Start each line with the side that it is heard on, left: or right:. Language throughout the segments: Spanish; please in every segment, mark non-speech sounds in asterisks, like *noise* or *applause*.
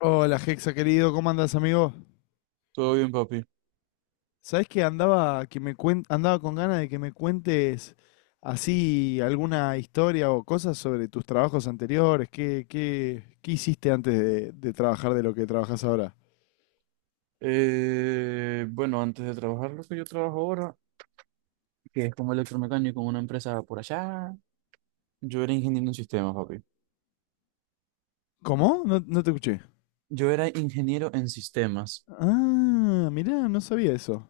left: Hola, Hexa querido, ¿cómo andas, amigo?
right: Todo bien, papi.
left: ¿Sabés que andaba andaba con ganas de que me cuentes así alguna historia o cosas sobre tus trabajos anteriores? ¿Qué hiciste antes de trabajar de lo que trabajas ahora?
right: Bueno, antes de trabajar lo que yo trabajo ahora, que es como electromecánico en una empresa por allá, yo era ingeniero en sistemas, papi.
left: ¿Cómo? No, no te escuché.
right: Yo era ingeniero en sistemas.
left: Ah, mirá, no sabía eso.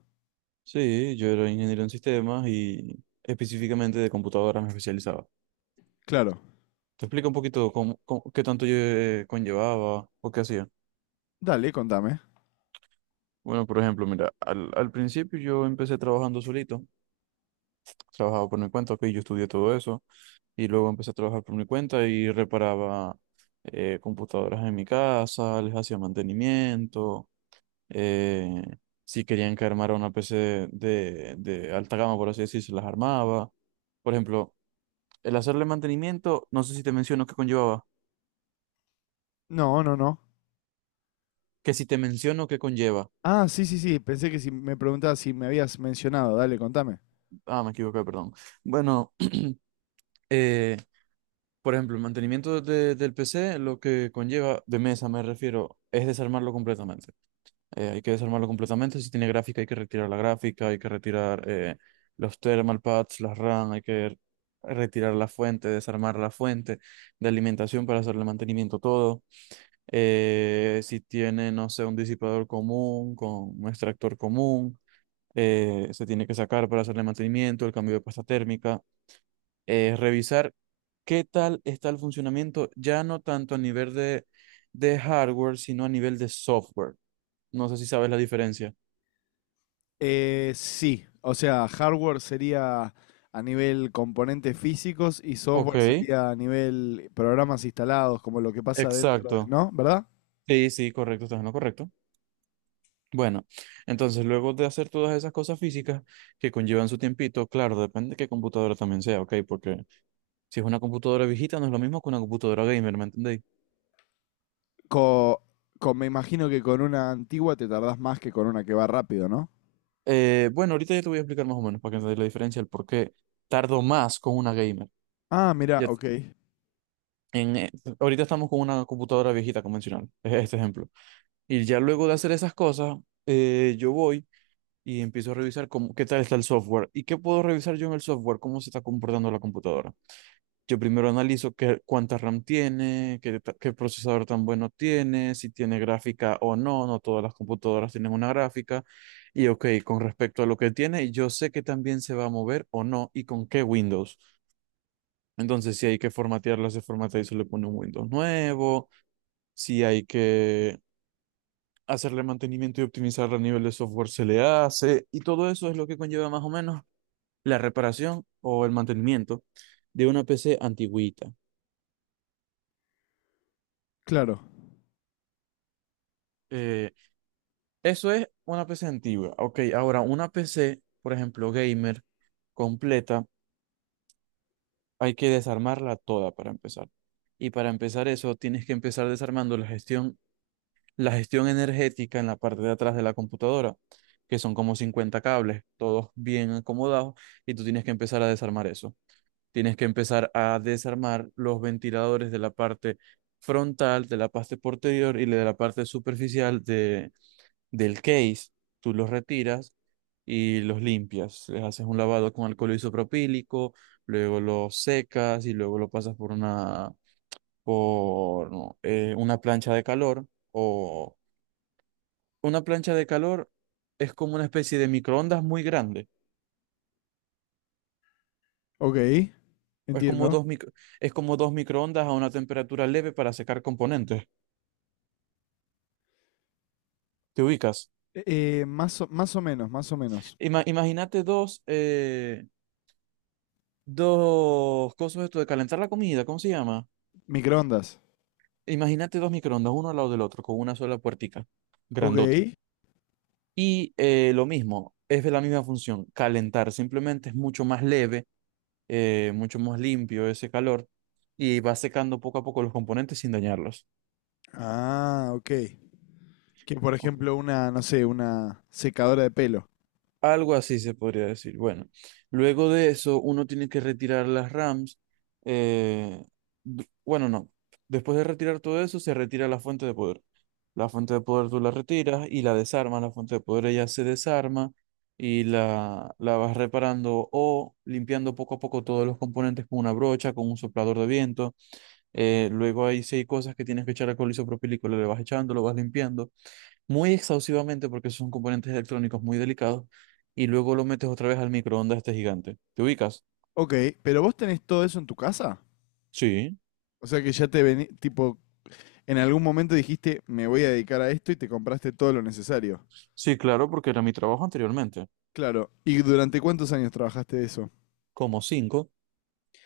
right: Sí, yo era ingeniero en sistemas y específicamente de computadoras me especializaba.
left: Claro.
right: Te explico un poquito cómo, qué tanto yo conllevaba o qué hacía.
left: Dale, contame.
right: Bueno, por ejemplo, mira, al principio yo empecé trabajando solito, trabajaba por mi cuenta, ok, yo estudié todo eso y luego empecé a trabajar por mi cuenta y reparaba computadoras en mi casa, les hacía mantenimiento. eh, si querían que armara una PC de alta gama, por así decir, se las armaba. Por ejemplo, el hacerle mantenimiento, no sé si te menciono qué conllevaba,
left: No, no, no.
right: que si te menciono qué conlleva.
left: Ah, sí, sí, sí. Pensé que si me preguntabas si me habías mencionado. Dale, contame.
right: Ah, me equivoqué, perdón. Bueno, *clears throat* eh, por ejemplo, el mantenimiento del PC, lo que conlleva, de mesa me refiero, es desarmarlo completamente. Hay que desarmarlo completamente. Si tiene gráfica, hay que retirar la gráfica, hay que retirar los thermal pads, las RAM. Hay que retirar la fuente, desarmar la fuente de alimentación para hacerle mantenimiento todo. Si tiene, no sé, un disipador común con un extractor común, se tiene que sacar para hacerle mantenimiento, el cambio de pasta térmica. Revisar qué tal está el funcionamiento, ya no tanto a nivel de hardware, sino a nivel de software. No sé si sabes la diferencia.
left: Sí, o sea, hardware sería a nivel componentes físicos y
right: Ok,
left: software sería a nivel programas instalados, como lo que pasa dentro de,
right: exacto.
left: ¿no? ¿Verdad?
right: Sí, sí, correcto, estás en lo correcto. Bueno, entonces luego de hacer todas esas cosas físicas que conllevan su tiempito, claro, depende de qué computadora también sea, ok, porque si es una computadora viejita no es lo mismo que una computadora gamer, ¿me entendéis?
left: Co- Me imagino que con una antigua te tardás más que con una que va rápido, ¿no?
right: Bueno, ahorita ya te voy a explicar más o menos para que entendáis la diferencia, el por qué tardo más con una gamer.
left: Ah, mirá,
right: Ya,
left: ok,
right: en, eh, ahorita estamos con una computadora viejita convencional, *laughs* es este ejemplo. Y ya luego de hacer esas cosas, yo voy y empiezo a revisar cómo, qué tal está el software y qué puedo revisar yo en el software, cómo se está comportando la computadora. Yo primero analizo qué, cuánta RAM tiene, qué, qué procesador tan bueno tiene, si tiene gráfica o no, no todas las computadoras tienen una gráfica. Y ok, con respecto a lo que tiene, yo sé que también se va a mover o no y con qué Windows. Entonces, si hay que formatearla, se formatea y se le pone un Windows nuevo. Si hay que hacerle mantenimiento y optimizar a nivel de software, se le hace. Y todo eso es lo que conlleva más o menos la reparación o el mantenimiento de una PC antigüita.
left: claro,
right: Eh, Eso es una PC antigua. Ok, ahora una PC, por ejemplo, gamer, completa, hay que desarmarla toda para empezar. Y para empezar eso, tienes que empezar desarmando la gestión energética en la parte de atrás de la computadora, que son como 50 cables, todos bien acomodados, y tú tienes que empezar a desarmar eso. Tienes que empezar a desarmar los ventiladores de la parte frontal, de la parte posterior y de la parte superficial del case. Tú los retiras y los limpias. Les haces un lavado con alcohol isopropílico, luego los secas y luego lo pasas por una, por, no, una plancha de calor. O una plancha de calor es como una especie de microondas muy grande.
left: ok,
right: Es como
left: entiendo.
right: dos micro, es como dos microondas a una temperatura leve para secar componentes. ¿Te ubicas?
left: Más o menos, más o menos.
right: Imagínate dos, dos cosas esto de calentar la comida, ¿cómo se llama?
left: Microondas,
right: Imagínate dos microondas, uno al lado del otro, con una sola puertica,
left: ok.
right: grandote. Y lo mismo, es de la misma función, calentar, simplemente es mucho más leve, mucho más limpio ese calor, y va secando poco a poco los componentes sin dañarlos.
left: Ah, ok. Que por
right: Ok.
left: ejemplo una, no sé, una secadora de pelo.
right: Algo así se podría decir. Bueno, luego de eso, uno tiene que retirar las RAMs. eh, bueno, no. Después de retirar todo eso, se retira la fuente de poder. La fuente de poder tú la retiras y la desarmas. La fuente de poder ella se desarma y la vas reparando o limpiando poco a poco todos los componentes con una brocha, con un soplador de viento. Luego hay seis cosas que tienes que echar alcohol isopropílico, le vas echando, lo vas limpiando muy exhaustivamente porque son componentes electrónicos muy delicados, y luego lo metes otra vez al microondas este gigante. ¿Te ubicas?
left: Ok, pero vos tenés todo eso en tu casa.
right: Sí,
left: O sea que ya te vení, tipo, en algún momento dijiste, me voy a dedicar a esto y te compraste todo lo necesario.
right: sí, claro, porque era mi trabajo anteriormente.
left: Claro. ¿Y durante cuántos años trabajaste de eso?
right: Como cinco,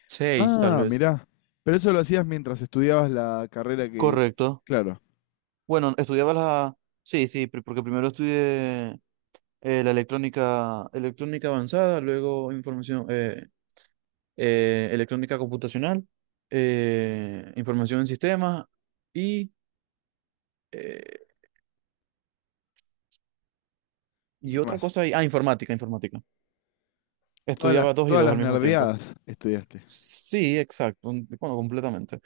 right: seis tal
left: Ah,
right: vez.
left: mirá. Pero eso lo hacías mientras estudiabas la carrera que...
right: Correcto.
left: Claro.
right: Bueno, estudiaba la... Sí, sí, porque primero estudié la electrónica, electrónica avanzada, luego información, electrónica computacional, información en sistemas, y, eh,
left: ¿Y
right: y
left: qué
right: otra
left: más?
right: cosa, informática, informática.
left: Todas las,
right: Estudiaba dos y
left: todas
right: dos
left: las
right: al mismo tiempo.
left: nerdeadas estudiaste.
right: Sí, exacto, completamente.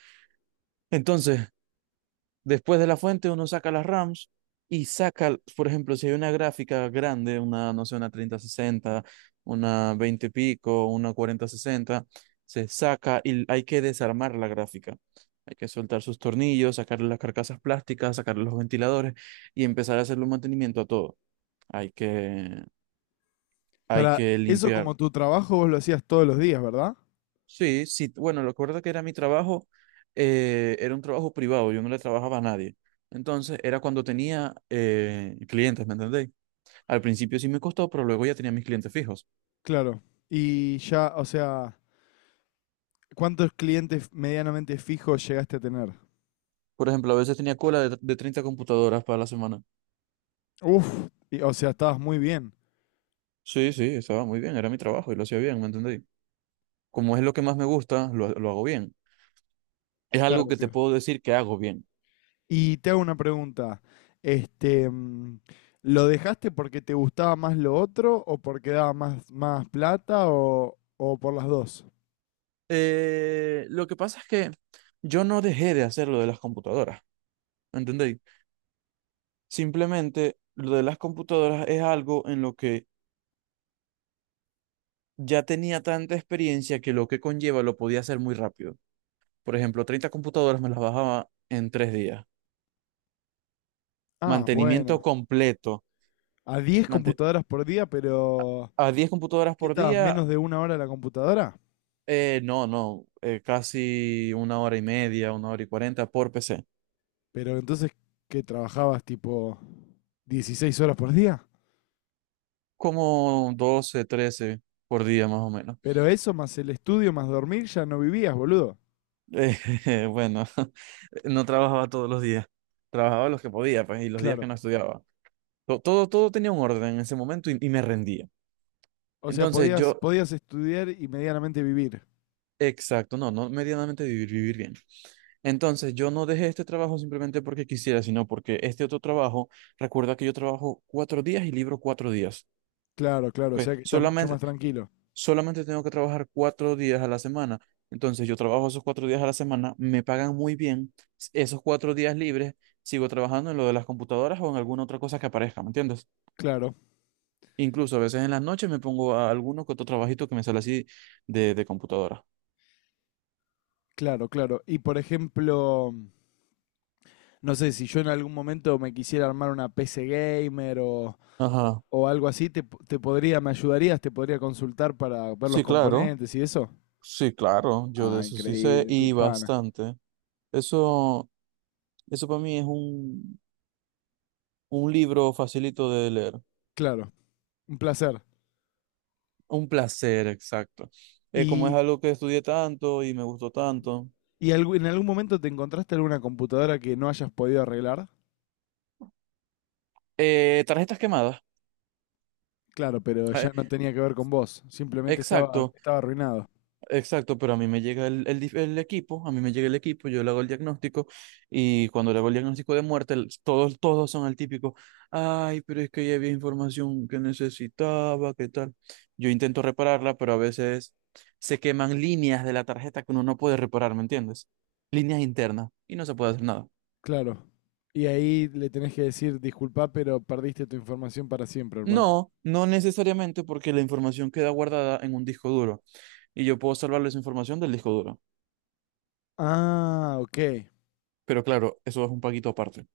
right: Entonces, después de la fuente uno saca las RAMs y saca, por ejemplo, si hay una gráfica grande, una, no sé, una treinta sesenta, una 20 pico, una cuarenta sesenta, se saca y hay que desarmar la gráfica. Hay que soltar sus tornillos, sacarle las carcasas plásticas, sacarle los ventiladores y empezar a hacerle un mantenimiento a todo. Hay que, hay
left: Para
right: que
left: eso
right: limpiar.
left: como tu trabajo vos lo hacías todos los días, ¿verdad?
right: Sí, sí, bueno, lo recuerdo, que era mi trabajo, era un trabajo privado, yo no le trabajaba a nadie. Entonces, era cuando tenía clientes, ¿me entendéis? Al principio sí me costó, pero luego ya tenía mis clientes fijos.
left: Claro. Y ya, o sea, ¿cuántos clientes medianamente fijos llegaste a tener?
right: Por ejemplo, a veces tenía cola de 30 computadoras para la semana.
left: Uf, o sea, estabas muy bien.
right: Sí, sí, estaba muy bien, era mi trabajo y lo hacía bien, ¿me entendéis? Como es lo que más me gusta, lo hago bien. Es algo
left: Claro,
right: que te
left: claro.
right: puedo decir que hago bien.
left: Y te hago una pregunta. Este, ¿lo dejaste porque te gustaba más lo otro o porque daba más, más plata o por las dos?
right: Lo que pasa es que yo no dejé de hacer lo de las computadoras, ¿me entendéis? Simplemente lo de las computadoras es algo en lo que ya tenía tanta experiencia que lo que conlleva lo podía hacer muy rápido. Por ejemplo, 30 computadoras me las bajaba en 3 días.
left: Ah,
right: Mantenimiento
left: bueno.
right: completo.
left: A 10
right: mante-
left: computadoras por día, pero
right: a 10 computadoras
left: ¿qué
right: por
left: estabas?
right: día,
left: ¿Menos de una hora en la computadora?
right: no, no, casi una hora y media, una hora y cuarenta por PC.
left: Pero entonces, ¿qué trabajabas tipo 16 horas por día?
right: Como 12, 13 por día más o menos.
left: Pero eso más el estudio más dormir ya no vivías, boludo.
right: Eh, *laughs* bueno, *laughs* no trabajaba todos los días. Trabajaba los que podía, pues, y los días
left: Claro.
right: que no estudiaba. Todo, todo tenía un orden en ese momento, y me rendía.
left: O sea,
right: Entonces
left: podías,
right: yo,
left: podías estudiar y medianamente vivir.
right: exacto, no, no medianamente vivir, vivir bien. Entonces yo no dejé este trabajo simplemente porque quisiera, sino porque este otro trabajo, recuerda que yo trabajo 4 días y libro 4 días.
left: Claro, claro. O
right: ¿Ok?
left: sea que estás mucho
right: Solamente,
left: más tranquilo.
right: solamente tengo que trabajar 4 días a la semana. Entonces yo trabajo esos 4 días a la semana, me pagan muy bien. Esos 4 días libres, sigo trabajando en lo de las computadoras o en alguna otra cosa que aparezca, ¿me entiendes?
left: Claro,
right: Incluso a veces en las noches me pongo a alguno que otro trabajito que me sale así de computadora.
left: claro, claro. Y por ejemplo, no sé, si yo en algún momento me quisiera armar una PC gamer o,
right: Ajá.
left: o algo así, te, te podría, me ayudarías, te podría consultar para ver los
right: Sí, claro.
left: componentes y eso.
right: Sí, claro. Yo de
left: Ah,
right: eso sí sé
left: increíble,
right: y
left: pipana.
right: bastante. Eso, eso para mí es un libro facilito de leer.
left: Claro, un placer.
right: Un placer, exacto. Como es
left: ¿Y,
right: algo que estudié tanto y me gustó tanto.
left: en algún momento te encontraste alguna computadora que no hayas podido arreglar?
right: Tarjetas quemadas.
left: Claro, pero
right: Eh,
left: ya no tenía que ver con vos, simplemente estaba,
right: exacto.
left: estaba arruinado.
right: Exacto, pero a mí me llega el equipo, a mí me llega el equipo, yo le hago el diagnóstico, y cuando le hago el diagnóstico de muerte, todos, todos son el típico: ay, pero es que ya había información que necesitaba, ¿qué tal? Yo intento repararla, pero a veces se queman líneas de la tarjeta que uno no puede reparar, ¿me entiendes? Líneas internas y no se puede hacer nada.
left: Claro. Y ahí le tenés que decir, disculpa, pero perdiste tu información para siempre, hermano.
right: No, no necesariamente, porque la información queda guardada en un disco duro y yo puedo salvarle esa información del disco duro.
left: Ah, ok.
right: Pero claro, eso es un paquito aparte.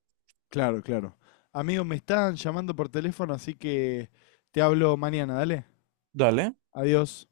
left: Claro, claro. Amigo, me están llamando por teléfono, así que te hablo mañana, dale.
right: Dale.
left: Adiós.